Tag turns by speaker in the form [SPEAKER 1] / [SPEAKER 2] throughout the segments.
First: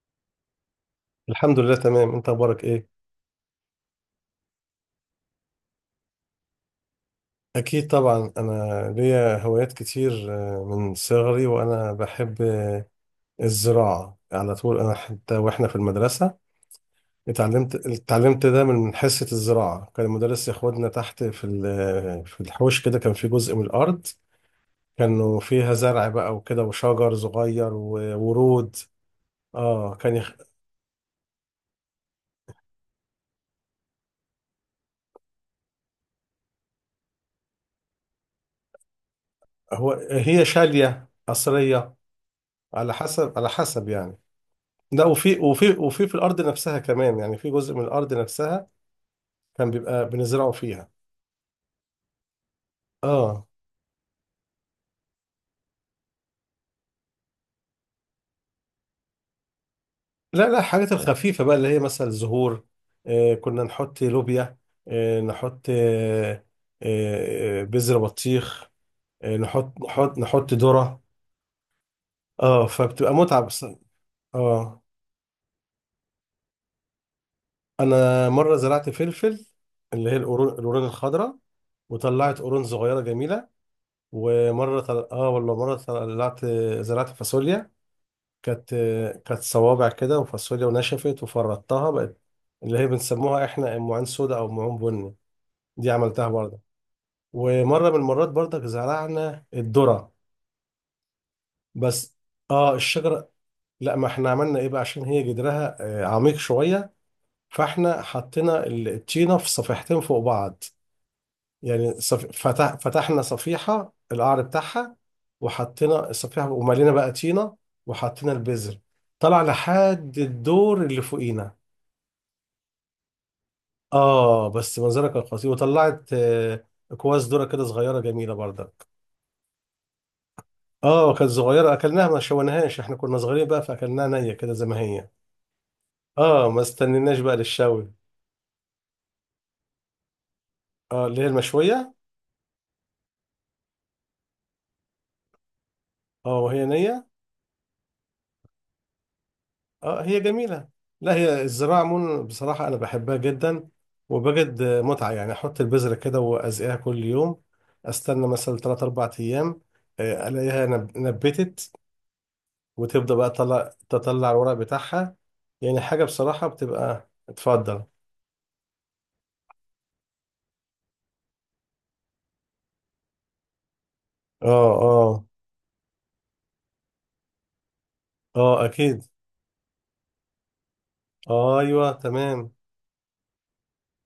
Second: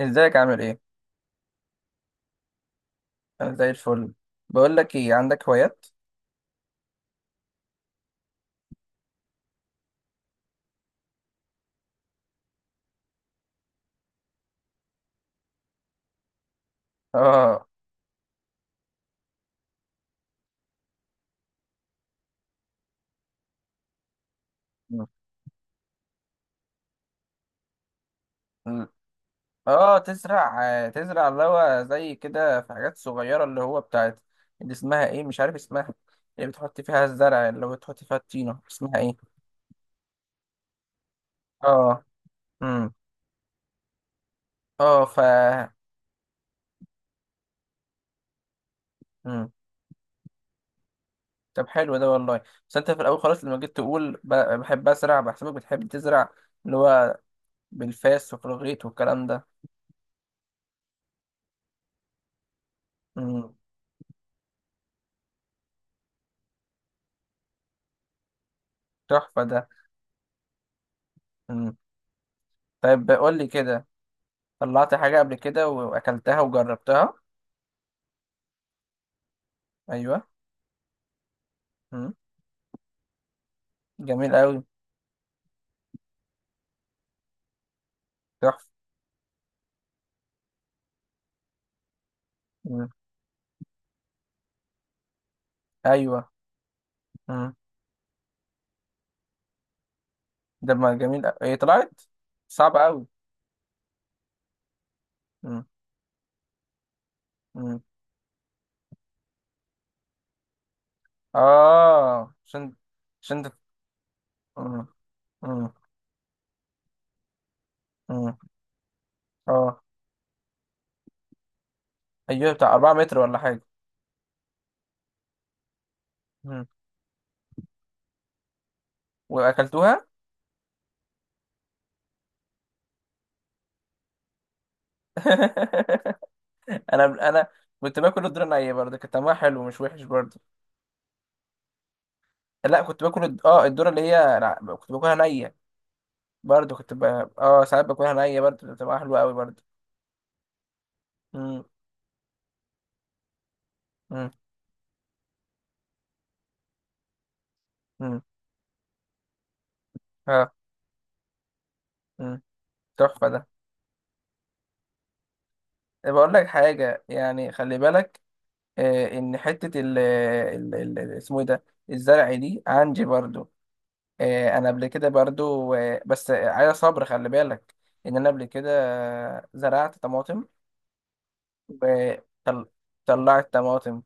[SPEAKER 1] ازيك عامل ايه؟
[SPEAKER 2] الحمد لله تمام، انت اخبارك ايه؟
[SPEAKER 1] انا زي الفل. بقول لك ايه، عندك هوايات؟
[SPEAKER 2] اكيد طبعا، انا ليا هوايات كتير. من صغري وانا بحب الزراعة على طول. انا حتى واحنا في المدرسة
[SPEAKER 1] اه.
[SPEAKER 2] اتعلمت ده من حصة الزراعة. كان المدرس ياخدنا تحت في الحوش كده. كان في جزء من الارض كانوا فيها زرع بقى وكده وشجر صغير وورود.
[SPEAKER 1] م-
[SPEAKER 2] اه.
[SPEAKER 1] اه، تزرع اللي هو زي كده في حاجات صغيرة اللي هو بتاعت. اللي اسمها ايه، مش عارف اسمها، اللي بتحط فيها الزرع، اللي هو بتحط فيها الطينة، اسمها ايه؟
[SPEAKER 2] هي شالية قصرية.
[SPEAKER 1] اه. امم.
[SPEAKER 2] على حسب يعني.
[SPEAKER 1] اه
[SPEAKER 2] ده وفي وفي وفي في الارض نفسها كمان، يعني في جزء من الارض نفسها
[SPEAKER 1] امم.
[SPEAKER 2] كان بيبقى بنزرعه فيها.
[SPEAKER 1] طب حلو ده والله. بس انت في الاول خالص
[SPEAKER 2] اه،
[SPEAKER 1] لما جيت تقول بحب ازرع بحسبك بتحب تزرع، اللي هو بالفاس وفي الغيط والكلام ده.
[SPEAKER 2] لا، لا، الحاجات الخفيفه بقى اللي هي مثلا زهور.
[SPEAKER 1] امم.
[SPEAKER 2] كنا نحط لوبيا. نحط بذر بطيخ.
[SPEAKER 1] تحفة ده.
[SPEAKER 2] نحط ذره.
[SPEAKER 1] امم.
[SPEAKER 2] اه،
[SPEAKER 1] طيب
[SPEAKER 2] فبتبقى
[SPEAKER 1] قول
[SPEAKER 2] متعه
[SPEAKER 1] لي
[SPEAKER 2] بس.
[SPEAKER 1] كده،
[SPEAKER 2] اه،
[SPEAKER 1] طلعت حاجة قبل كده وأكلتها وجربتها؟
[SPEAKER 2] انا مره زرعت فلفل، اللي هي
[SPEAKER 1] أيوة.
[SPEAKER 2] القرون الخضراء.
[SPEAKER 1] مم.
[SPEAKER 2] وطلعت قرون صغيره جميله.
[SPEAKER 1] جميل أوي.
[SPEAKER 2] اه، والله مره زرعت فاصوليا.
[SPEAKER 1] تحفة.
[SPEAKER 2] كانت كانت صوابع كده وفاصوليا، ونشفت وفردتها بقت اللي هي
[SPEAKER 1] مم.
[SPEAKER 2] بنسموها احنا معين سودا او معين بني. دي عملتها
[SPEAKER 1] أيوة.
[SPEAKER 2] برضه.
[SPEAKER 1] مم.
[SPEAKER 2] ومره من المرات برضك زرعنا الذره
[SPEAKER 1] ده ما جميل أوي. إيه، طلعت
[SPEAKER 2] بس. اه،
[SPEAKER 1] صعبة أوي؟
[SPEAKER 2] الشجره. لا، ما احنا عملنا ايه بقى عشان هي
[SPEAKER 1] مم.
[SPEAKER 2] جدرها عميق شويه.
[SPEAKER 1] مم.
[SPEAKER 2] فاحنا حطينا الطينه في صفيحتين فوق بعض. يعني
[SPEAKER 1] آه، عشان.
[SPEAKER 2] فتحنا
[SPEAKER 1] عشان ده.
[SPEAKER 2] صفيحه القعر
[SPEAKER 1] مم.
[SPEAKER 2] بتاعها.
[SPEAKER 1] مم.
[SPEAKER 2] وحطينا الصفيحه وملينا بقى طينه وحطينا
[SPEAKER 1] مم.
[SPEAKER 2] البذر. طلع
[SPEAKER 1] آه.
[SPEAKER 2] لحد الدور اللي فوقينا.
[SPEAKER 1] أيوة، بتاع 4 متر ولا حاجة.
[SPEAKER 2] اه، بس منظرها كان خطير. وطلعت
[SPEAKER 1] مم.
[SPEAKER 2] اكواز ذره كده صغيره جميله برضك.
[SPEAKER 1] وأكلتوها؟
[SPEAKER 2] اه، كانت صغيره اكلناها، ما شويناهاش. احنا كنا صغيرين بقى فاكلناها نيه كده زي ما هي. اه، ما استنيناش
[SPEAKER 1] أنا
[SPEAKER 2] بقى
[SPEAKER 1] أنا
[SPEAKER 2] للشوي.
[SPEAKER 1] كنت باكل الدورة نية برضه، كان طعمها حلو مش وحش برضه.
[SPEAKER 2] اه، اللي هي المشويه.
[SPEAKER 1] لا، كنت باكل الدورة اللي هي، لا، كنت باكلها نية.
[SPEAKER 2] اه، وهي
[SPEAKER 1] برضه
[SPEAKER 2] نيه.
[SPEAKER 1] اه، ساعات باكلها نية برضه، بتبقى حلوة أوي برضه.
[SPEAKER 2] اه، هي جميله. لا، هي
[SPEAKER 1] مم.
[SPEAKER 2] الزراعه عموما بصراحه انا بحبها جدا.
[SPEAKER 1] مم.
[SPEAKER 2] وبجد متعه. يعني احط البذره كده وازقيها كل يوم.
[SPEAKER 1] مم.
[SPEAKER 2] استنى مثلا 3 4 ايام.
[SPEAKER 1] اه.
[SPEAKER 2] الاقيها نبتت.
[SPEAKER 1] مم.
[SPEAKER 2] وتبدأ
[SPEAKER 1] تحفة
[SPEAKER 2] بقى
[SPEAKER 1] ده.
[SPEAKER 2] تطلع الورق بتاعها. يعني حاجة
[SPEAKER 1] إيه، بقول لك
[SPEAKER 2] بصراحة
[SPEAKER 1] حاجة
[SPEAKER 2] بتبقى
[SPEAKER 1] يعني، خلي
[SPEAKER 2] اتفضل.
[SPEAKER 1] بالك، آه، إن حتة اسمه إيه ده، الزرع دي عندي برضو. آه، أنا
[SPEAKER 2] اه.
[SPEAKER 1] قبل كده
[SPEAKER 2] اه.
[SPEAKER 1] برضو، آه، بس عايز صبر، خلي بالك إن أنا قبل
[SPEAKER 2] اه.
[SPEAKER 1] كده،
[SPEAKER 2] اكيد.
[SPEAKER 1] آه، زرعت طماطم.
[SPEAKER 2] ايوه، تمام.
[SPEAKER 1] وطلعت طماطم،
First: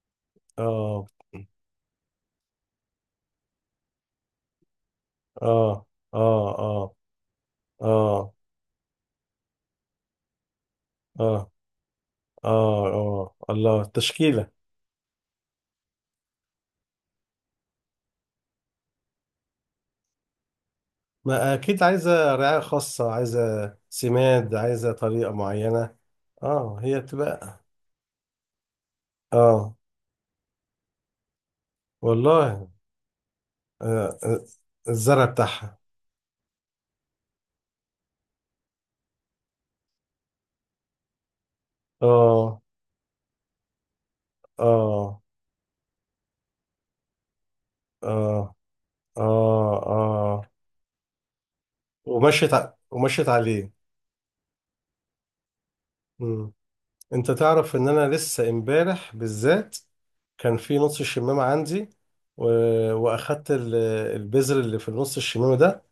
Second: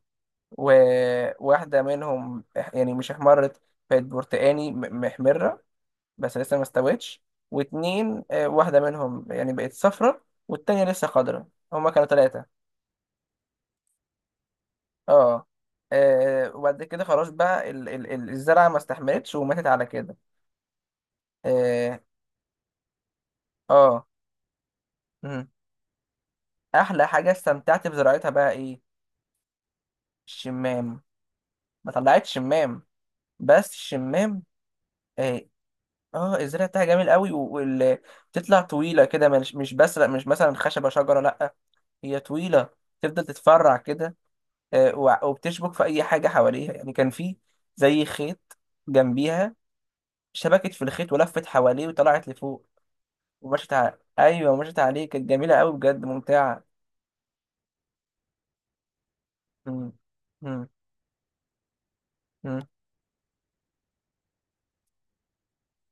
[SPEAKER 2] اه.
[SPEAKER 1] وواحدة منهم يعني مش احمرت، بقت برتقاني، محمرة،
[SPEAKER 2] اه.
[SPEAKER 1] بس لسه
[SPEAKER 2] اه.
[SPEAKER 1] ما
[SPEAKER 2] اه.
[SPEAKER 1] استوتش. واتنين،
[SPEAKER 2] اه.
[SPEAKER 1] آه، واحدة منهم يعني بقت صفرة والتانية لسه خضرة،
[SPEAKER 2] اه.
[SPEAKER 1] هما كانوا تلاتة.
[SPEAKER 2] اه. اه. الله، التشكيلة.
[SPEAKER 1] اه. آه، وبعد كده خلاص بقى الزرعة ما استحملتش وماتت على كده.
[SPEAKER 2] ما اكيد
[SPEAKER 1] اه،
[SPEAKER 2] عايزة رعاية خاصة، عايزة
[SPEAKER 1] اه.
[SPEAKER 2] سماد، عايزة طريقة
[SPEAKER 1] مم.
[SPEAKER 2] معينة. اه، هي
[SPEAKER 1] أحلى حاجة
[SPEAKER 2] بتبقى.
[SPEAKER 1] استمتعت بزراعتها بقى إيه؟
[SPEAKER 2] اه،
[SPEAKER 1] الشمام. ما طلعتش
[SPEAKER 2] والله.
[SPEAKER 1] شمام. بس
[SPEAKER 2] آه
[SPEAKER 1] الشمام،
[SPEAKER 2] آه، الزرع
[SPEAKER 1] اه،
[SPEAKER 2] بتاعها.
[SPEAKER 1] اه، الزرع بتاعها جميل قوي، وبتطلع طويلة كده، مش بس مش مثلا خشبة شجرة، لأ، هي
[SPEAKER 2] اه.
[SPEAKER 1] طويلة، تفضل تتفرع كده، آه،
[SPEAKER 2] اه.
[SPEAKER 1] وبتشبك في اي حاجه حواليها. يعني كان في زي
[SPEAKER 2] اه.
[SPEAKER 1] خيط
[SPEAKER 2] اه.
[SPEAKER 1] جنبيها،
[SPEAKER 2] اه.
[SPEAKER 1] شبكت في الخيط ولفت حواليه وطلعت لفوق.
[SPEAKER 2] ومشيت عليه.
[SPEAKER 1] ومشت على، ايوه، مشت عليه، كانت جميله قوي بجد،
[SPEAKER 2] مم.
[SPEAKER 1] ممتعه.
[SPEAKER 2] انت تعرف ان انا لسه امبارح بالذات
[SPEAKER 1] مم.
[SPEAKER 2] كان
[SPEAKER 1] مم.
[SPEAKER 2] في نص الشمامة عندي. و...
[SPEAKER 1] مم.
[SPEAKER 2] واخدت البذر اللي في نص الشمامة ده.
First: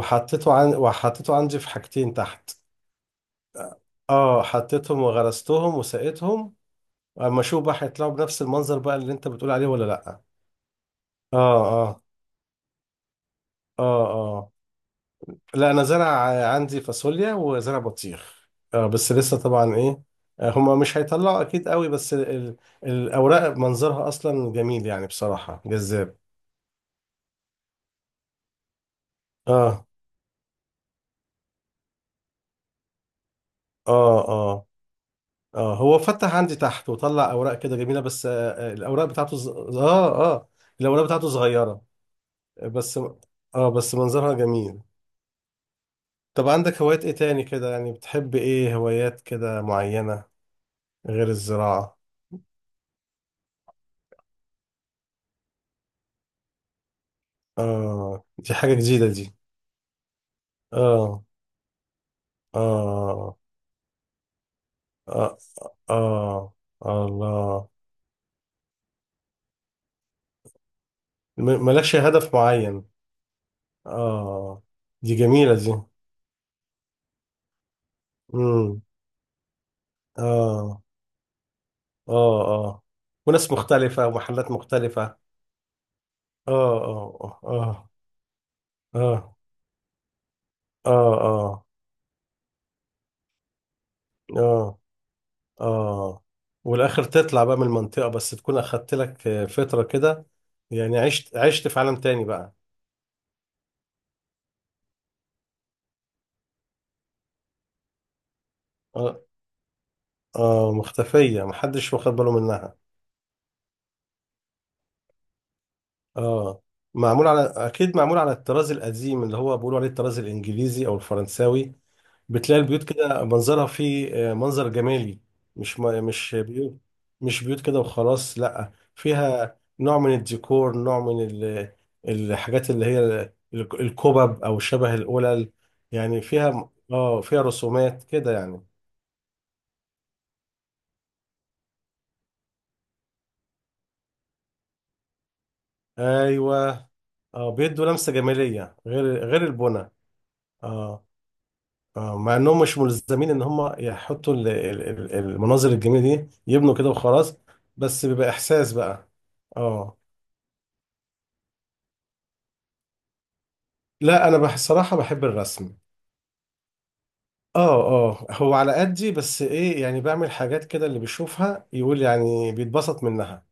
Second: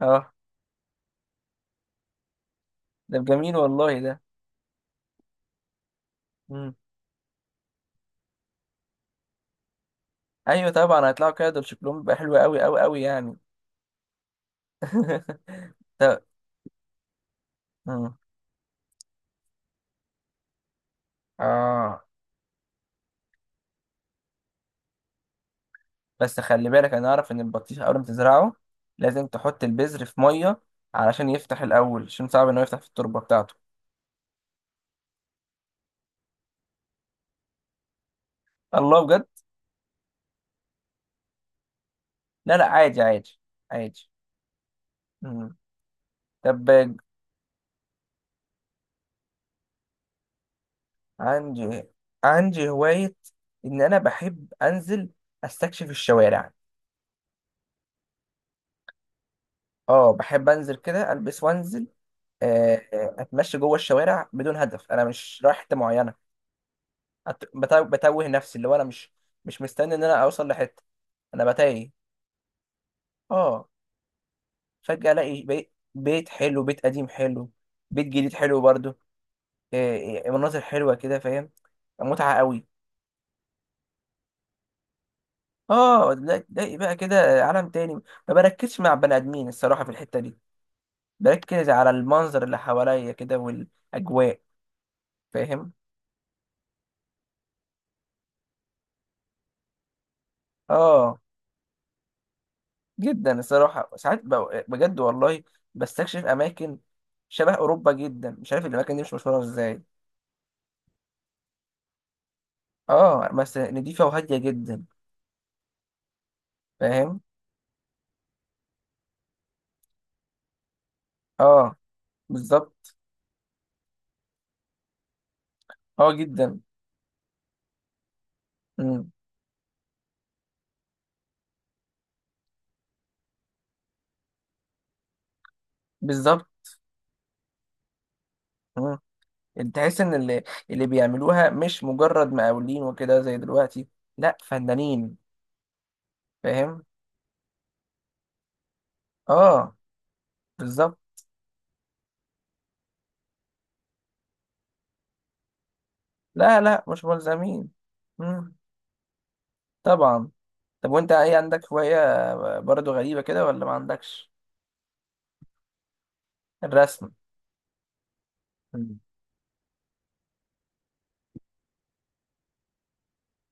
[SPEAKER 1] اه.
[SPEAKER 2] عن... وحطيته عندي في حاجتين تحت.
[SPEAKER 1] ده جميل والله ده.
[SPEAKER 2] اه، حطيتهم وغرستهم وسقيتهم.
[SPEAKER 1] مم.
[SPEAKER 2] اما اشوف بقى هيطلعوا بنفس المنظر بقى اللي انت بتقول عليه ولا لا.
[SPEAKER 1] ايوه طبعا هيطلعوا
[SPEAKER 2] اه.
[SPEAKER 1] كده، دول شكلهم
[SPEAKER 2] اه.
[SPEAKER 1] بيبقى حلو قوي قوي قوي يعني.
[SPEAKER 2] اه. اه. لا، انا زرع
[SPEAKER 1] طب.
[SPEAKER 2] عندي فاصوليا وزرع
[SPEAKER 1] مم.
[SPEAKER 2] بطيخ، بس لسه طبعا ايه. هما مش هيطلعوا اكيد قوي،
[SPEAKER 1] اه،
[SPEAKER 2] بس ال ال الاوراق منظرها اصلا جميل يعني بصراحة جذاب.
[SPEAKER 1] بس خلي بالك، انا اعرف ان البطيخ اول ما تزرعه لازم تحط
[SPEAKER 2] اه.
[SPEAKER 1] البذر في ميه علشان يفتح الاول، عشان صعب انه يفتح في التربه بتاعته.
[SPEAKER 2] اه. اه. اه. هو فتح عندي تحت وطلع اوراق كده جميلة، بس
[SPEAKER 1] الله، بجد.
[SPEAKER 2] الاوراق بتاعته صغيرة.
[SPEAKER 1] لا، لا،
[SPEAKER 2] آه، بس
[SPEAKER 1] عادي عادي
[SPEAKER 2] اه بس
[SPEAKER 1] عادي.
[SPEAKER 2] منظرها جميل.
[SPEAKER 1] مم.
[SPEAKER 2] طب
[SPEAKER 1] طب،
[SPEAKER 2] عندك هوايات ايه تاني كده؟ يعني بتحب ايه، هوايات كده معينة غير
[SPEAKER 1] عندي
[SPEAKER 2] الزراعة؟
[SPEAKER 1] عندي هواية، إن أنا بحب أنزل أستكشف الشوارع.
[SPEAKER 2] اه، دي حاجة جديدة دي.
[SPEAKER 1] أه، بحب أنزل كده
[SPEAKER 2] اه.
[SPEAKER 1] ألبس وأنزل، آه، آه،
[SPEAKER 2] آه.
[SPEAKER 1] أتمشى جوه الشوارع بدون هدف، أنا
[SPEAKER 2] آه.
[SPEAKER 1] مش رايح حتة معينة.
[SPEAKER 2] آه. الله.
[SPEAKER 1] بتوه نفسي، اللي هو أنا مش مستني إن أنا أوصل لحتة، أنا بتايه.
[SPEAKER 2] مالكش هدف معين.
[SPEAKER 1] أه،
[SPEAKER 2] آه.
[SPEAKER 1] فجأة
[SPEAKER 2] دي
[SPEAKER 1] ألاقي
[SPEAKER 2] جميلة دي.
[SPEAKER 1] بيت حلو، بيت قديم حلو، بيت جديد حلو
[SPEAKER 2] مم.
[SPEAKER 1] برضه، آه، آه، مناظر
[SPEAKER 2] آه.
[SPEAKER 1] حلوة كده، فاهم؟ متعة
[SPEAKER 2] آه.
[SPEAKER 1] قوي.
[SPEAKER 2] آه. وناس مختلفة ومحلات مختلفة.
[SPEAKER 1] اه، تلاقي
[SPEAKER 2] آه.
[SPEAKER 1] تلاقي بقى
[SPEAKER 2] آه.
[SPEAKER 1] كده عالم
[SPEAKER 2] آه.
[SPEAKER 1] تاني، ما بركزش مع بني
[SPEAKER 2] آه.
[SPEAKER 1] ادمين الصراحه في الحته دي،
[SPEAKER 2] آه. آه.
[SPEAKER 1] بركز على المنظر اللي حواليا كده
[SPEAKER 2] آه.
[SPEAKER 1] والاجواء،
[SPEAKER 2] آه.
[SPEAKER 1] فاهم؟
[SPEAKER 2] آه. والآخر تطلع بقى من المنطقة بس تكون أخدت لك فترة كده. يعني
[SPEAKER 1] اه،
[SPEAKER 2] عشت في عالم تاني بقى.
[SPEAKER 1] جدا الصراحه. ساعات بجد والله، بستكشف اماكن شبه اوروبا جدا، مش عارف الاماكن دي مش
[SPEAKER 2] آه.
[SPEAKER 1] مشهوره ازاي.
[SPEAKER 2] آه. مختفية محدش واخد باله منها.
[SPEAKER 1] اه، بس نضيفه وهاديه جدا،
[SPEAKER 2] اه،
[SPEAKER 1] فاهم؟
[SPEAKER 2] معمول على، اكيد معمول على الطراز القديم اللي هو بيقولوا عليه الطراز الانجليزي او الفرنساوي.
[SPEAKER 1] اه،
[SPEAKER 2] بتلاقي البيوت
[SPEAKER 1] بالظبط.
[SPEAKER 2] كده منظرها فيه منظر جمالي. مش
[SPEAKER 1] اه،
[SPEAKER 2] مش
[SPEAKER 1] جدا.
[SPEAKER 2] بيوت. مش بيوت كده وخلاص، لا،
[SPEAKER 1] امم.
[SPEAKER 2] فيها نوع من الديكور، نوع من الحاجات اللي هي الكوبب او شبه القلل. يعني
[SPEAKER 1] بالظبط.
[SPEAKER 2] فيها رسومات كده يعني.
[SPEAKER 1] امم. تحس ان اللي بيعملوها مش مجرد مقاولين وكده زي دلوقتي، لا، فنانين، فاهم؟
[SPEAKER 2] ايوه. اه، بيدوا لمسة جمالية، غير
[SPEAKER 1] اه،
[SPEAKER 2] البنى.
[SPEAKER 1] بالظبط.
[SPEAKER 2] اه. مع انهم مش ملزمين ان هم يحطوا المناظر الجميله دي،
[SPEAKER 1] لا،
[SPEAKER 2] يبنوا
[SPEAKER 1] لا،
[SPEAKER 2] كده
[SPEAKER 1] مش
[SPEAKER 2] وخلاص.
[SPEAKER 1] ملزمين.
[SPEAKER 2] بس بيبقى
[SPEAKER 1] مم.
[SPEAKER 2] احساس بقى. اه.
[SPEAKER 1] طبعا. طب وانت ايه، عندك هواية برضو غريبة كده ولا ما
[SPEAKER 2] لا،
[SPEAKER 1] عندكش؟
[SPEAKER 2] انا بصراحه بحب الرسم.
[SPEAKER 1] الرسم.
[SPEAKER 2] اه. اه، هو على
[SPEAKER 1] مم.
[SPEAKER 2] قدي، بس ايه يعني، بعمل حاجات كده اللي بيشوفها يقول يعني بيتبسط منها.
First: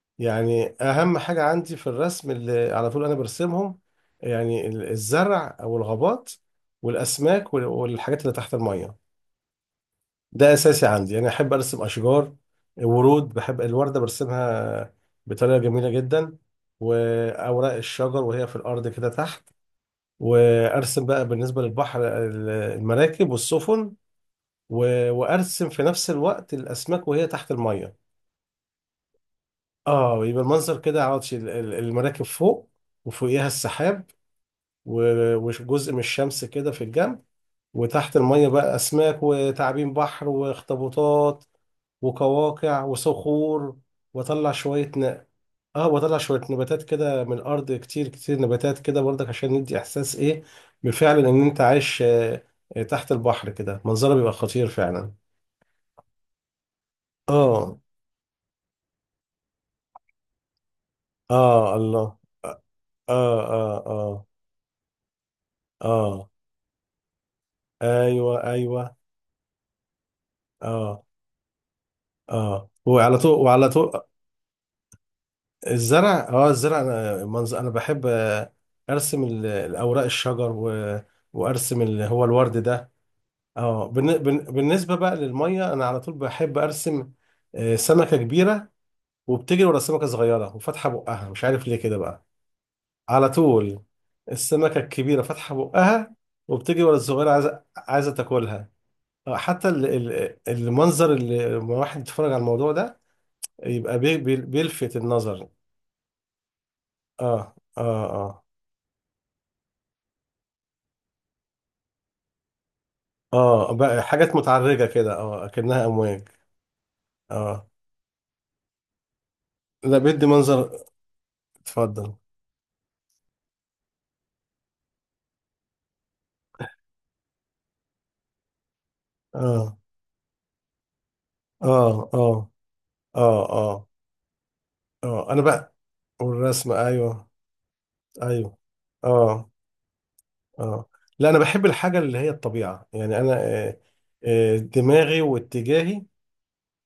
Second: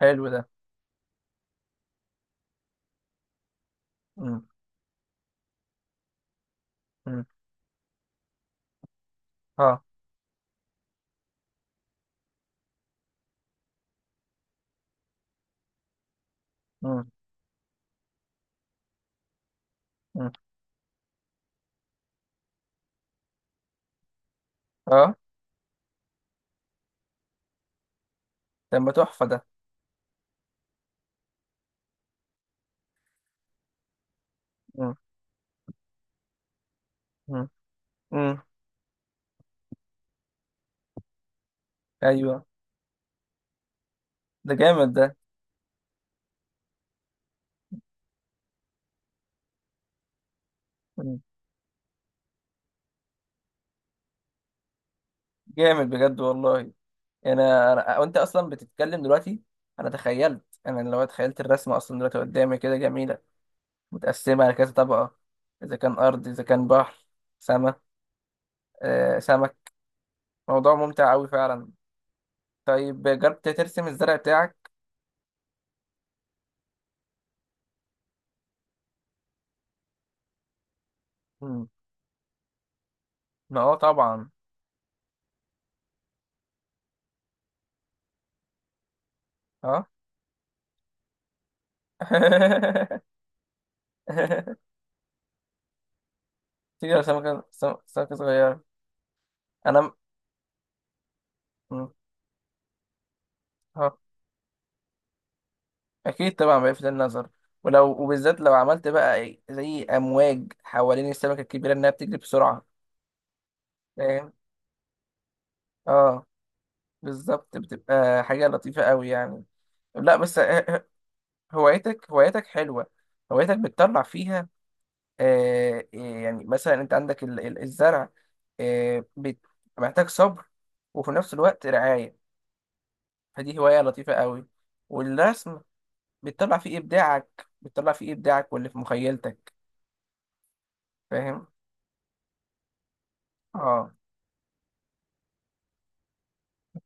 [SPEAKER 1] حلو ده.
[SPEAKER 2] يعني اهم حاجه عندي في الرسم اللي على طول انا برسمهم،
[SPEAKER 1] مم.
[SPEAKER 2] يعني الزرع او الغابات
[SPEAKER 1] مم.
[SPEAKER 2] والاسماك والحاجات اللي تحت الميه.
[SPEAKER 1] اه.
[SPEAKER 2] ده اساسي عندي، انا احب ارسم اشجار، ورود، بحب الورده برسمها بطريقه جميله جدا،
[SPEAKER 1] مم.
[SPEAKER 2] واوراق الشجر وهي في الارض كده تحت.
[SPEAKER 1] مم.
[SPEAKER 2] وارسم بقى بالنسبه للبحر المراكب والسفن.
[SPEAKER 1] اه.
[SPEAKER 2] وارسم في نفس الوقت الاسماك وهي تحت الميه.
[SPEAKER 1] ده ما تحفة ده.
[SPEAKER 2] اه، يبقى المنظر كده عاوز المراكب فوق، وفوقيها السحاب،
[SPEAKER 1] مم.
[SPEAKER 2] وجزء من الشمس كده في الجنب.
[SPEAKER 1] مم.
[SPEAKER 2] وتحت
[SPEAKER 1] مم.
[SPEAKER 2] المية بقى، أسماك وتعابين بحر واخطبوطات،
[SPEAKER 1] ايوه.
[SPEAKER 2] وقواقع وصخور.
[SPEAKER 1] ده
[SPEAKER 2] وأطلع
[SPEAKER 1] جامد
[SPEAKER 2] شوية
[SPEAKER 1] ده.
[SPEAKER 2] ن... وأطلع شوية نباتات كده من الأرض، كتير كتير نباتات كده برضك، عشان ندي إحساس إيه،
[SPEAKER 1] مم.
[SPEAKER 2] بالفعل إن أنت عايش تحت البحر كده منظره بيبقى خطير فعلا.
[SPEAKER 1] جامد بجد والله. انا
[SPEAKER 2] آه.
[SPEAKER 1] انا وانت اصلا بتتكلم دلوقتي، انا لو تخيلت
[SPEAKER 2] آه.
[SPEAKER 1] الرسمة اصلا دلوقتي
[SPEAKER 2] الله.
[SPEAKER 1] قدامي كده جميلة،
[SPEAKER 2] آه. آه. آه.
[SPEAKER 1] متقسمة على كذا طبقة، اذا كان ارض،
[SPEAKER 2] آه.
[SPEAKER 1] اذا كان بحر، سما،
[SPEAKER 2] أيوه. أيوه.
[SPEAKER 1] آه، سمك. موضوع
[SPEAKER 2] آه.
[SPEAKER 1] ممتع أوي فعلا.
[SPEAKER 2] آه.
[SPEAKER 1] طيب
[SPEAKER 2] وعلى طول
[SPEAKER 1] جربت
[SPEAKER 2] وعلى
[SPEAKER 1] ترسم
[SPEAKER 2] طول.
[SPEAKER 1] الزرع بتاعك؟
[SPEAKER 2] الزرع، اه، الزرع انا منظر، انا بحب ارسم الاوراق الشجر.
[SPEAKER 1] مم.
[SPEAKER 2] وارسم اللي هو الورد ده.
[SPEAKER 1] اه،
[SPEAKER 2] اه،
[SPEAKER 1] طبعا.
[SPEAKER 2] بالنسبه بقى للميه انا على طول بحب ارسم سمكه كبيره وبتجري ورا
[SPEAKER 1] اه.
[SPEAKER 2] سمكه صغيره وفاتحه بقها، مش عارف ليه كده بقى. على طول السمكه الكبيره فاتحه بقها وبتجري
[SPEAKER 1] تيجي
[SPEAKER 2] ورا
[SPEAKER 1] على
[SPEAKER 2] الصغيره عايزه عايزه
[SPEAKER 1] سمكة صغيرة.
[SPEAKER 2] تاكلها. حتى
[SPEAKER 1] أنا.
[SPEAKER 2] المنظر اللي لما
[SPEAKER 1] مم.
[SPEAKER 2] واحد يتفرج على الموضوع ده
[SPEAKER 1] اه.
[SPEAKER 2] يبقى بيلفت النظر.
[SPEAKER 1] أكيد طبعا بيلفت النظر.
[SPEAKER 2] اه.
[SPEAKER 1] ولو،
[SPEAKER 2] اه.
[SPEAKER 1] وبالذات
[SPEAKER 2] اه،
[SPEAKER 1] لو عملت بقى، إيه، زي أمواج حوالين السمكة الكبيرة إنها بتجري بسرعة،
[SPEAKER 2] اه بقى
[SPEAKER 1] فاهم؟
[SPEAKER 2] حاجات متعرجة كده، اه اكنها
[SPEAKER 1] اه،
[SPEAKER 2] امواج.
[SPEAKER 1] بالظبط،
[SPEAKER 2] اه.
[SPEAKER 1] بتبقى حاجة لطيفة أوي يعني.
[SPEAKER 2] لا
[SPEAKER 1] لا
[SPEAKER 2] بدي
[SPEAKER 1] بس، آه،
[SPEAKER 2] منظر.
[SPEAKER 1] آه، هوايتك
[SPEAKER 2] اتفضل.
[SPEAKER 1] هوايتك حلوة، هوايتك بتطلع فيها، آه، إيه، يعني مثلا انت عندك الزرع، آه،
[SPEAKER 2] اه.
[SPEAKER 1] محتاج صبر وفي نفس الوقت
[SPEAKER 2] اه.
[SPEAKER 1] رعاية،
[SPEAKER 2] اه. اه.
[SPEAKER 1] فدي هواية
[SPEAKER 2] اه.
[SPEAKER 1] لطيفة قوي.
[SPEAKER 2] اه. انا
[SPEAKER 1] والرسم
[SPEAKER 2] بقى.
[SPEAKER 1] بتطلع
[SPEAKER 2] والرسم،
[SPEAKER 1] فيه
[SPEAKER 2] ايوه.
[SPEAKER 1] إبداعك، بتطلع فيه إبداعك
[SPEAKER 2] ايوه.
[SPEAKER 1] واللي في
[SPEAKER 2] اه.
[SPEAKER 1] مخيلتك،
[SPEAKER 2] اه. لا، انا
[SPEAKER 1] فاهم؟
[SPEAKER 2] بحب الحاجة اللي هي الطبيعة يعني انا آه،
[SPEAKER 1] اه.
[SPEAKER 2] دماغي واتجاهي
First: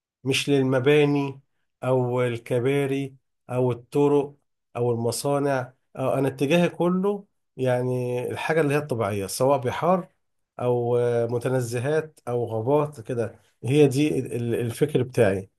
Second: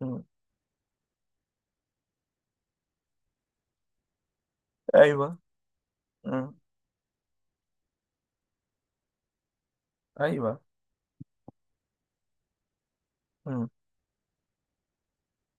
[SPEAKER 1] مم.
[SPEAKER 2] مش للمباني أو الكباري أو الطرق أو
[SPEAKER 1] ايوه.
[SPEAKER 2] المصانع، أو أنا
[SPEAKER 1] مم.
[SPEAKER 2] اتجاهي كله يعني الحاجة اللي هي الطبيعية، سواء بحار
[SPEAKER 1] ايوه.
[SPEAKER 2] أو متنزهات أو غابات كده،
[SPEAKER 1] مم.
[SPEAKER 2] هي دي الفكر بتاعي.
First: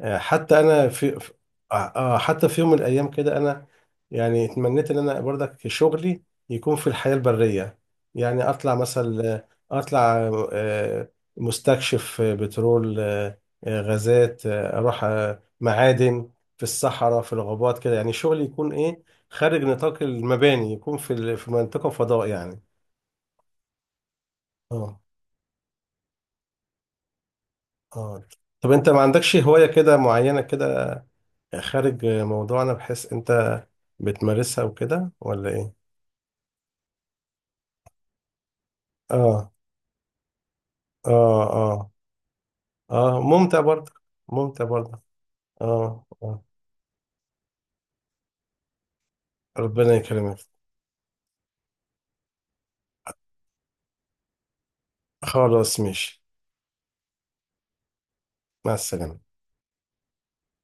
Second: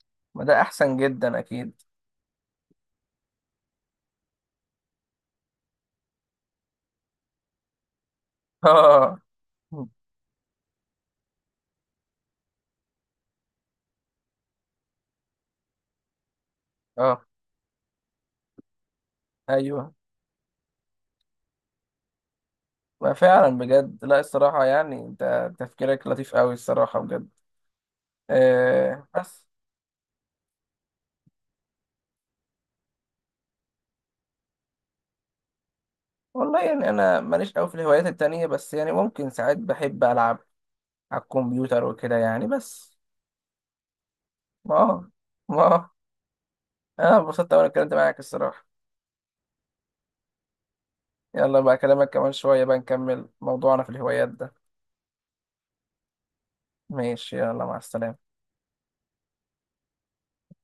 [SPEAKER 1] ما ده
[SPEAKER 2] حتى انا
[SPEAKER 1] أحسن جدا أكيد.
[SPEAKER 2] حتى في يوم من الايام كده انا يعني اتمنيت ان انا برضك شغلي يكون في الحياة البرية. يعني اطلع
[SPEAKER 1] اه.
[SPEAKER 2] مثلا.
[SPEAKER 1] مم.
[SPEAKER 2] اطلع آه، مستكشف بترول، غازات، اروح معادن، في الصحراء
[SPEAKER 1] اه.
[SPEAKER 2] في الغابات كده. يعني شغلي يكون ايه، خارج
[SPEAKER 1] ايوه.
[SPEAKER 2] نطاق المباني، يكون في منطقة فضاء يعني.
[SPEAKER 1] ما فعلا بجد، لا، الصراحة يعني،
[SPEAKER 2] اه.
[SPEAKER 1] انت تفكيرك لطيف قوي الصراحة بجد.
[SPEAKER 2] اه. طب انت ما
[SPEAKER 1] آه،
[SPEAKER 2] عندكش
[SPEAKER 1] بس،
[SPEAKER 2] هواية كده معينة كده خارج موضوعنا بحيث انت بتمارسها وكده ولا ايه؟
[SPEAKER 1] والله يعني انا ماليش قوي في الهوايات التانية، بس يعني ممكن
[SPEAKER 2] اه.
[SPEAKER 1] ساعات بحب العب على
[SPEAKER 2] اه.
[SPEAKER 1] الكمبيوتر
[SPEAKER 2] اه.
[SPEAKER 1] وكده يعني بس.
[SPEAKER 2] اه، ممتع برضه، ممتع
[SPEAKER 1] ما
[SPEAKER 2] برضه.
[SPEAKER 1] أه، ما أه.
[SPEAKER 2] اه, آه.
[SPEAKER 1] انا انبسطت وانا اتكلمت معاك الصراحة.
[SPEAKER 2] ربنا يكرمك.
[SPEAKER 1] يلا بقى اكلمك كمان شوية بقى، نكمل موضوعنا في الهوايات ده.
[SPEAKER 2] خلاص، ماشي.
[SPEAKER 1] ماشي، يلا مع السلامة.
[SPEAKER 2] مع السلامة.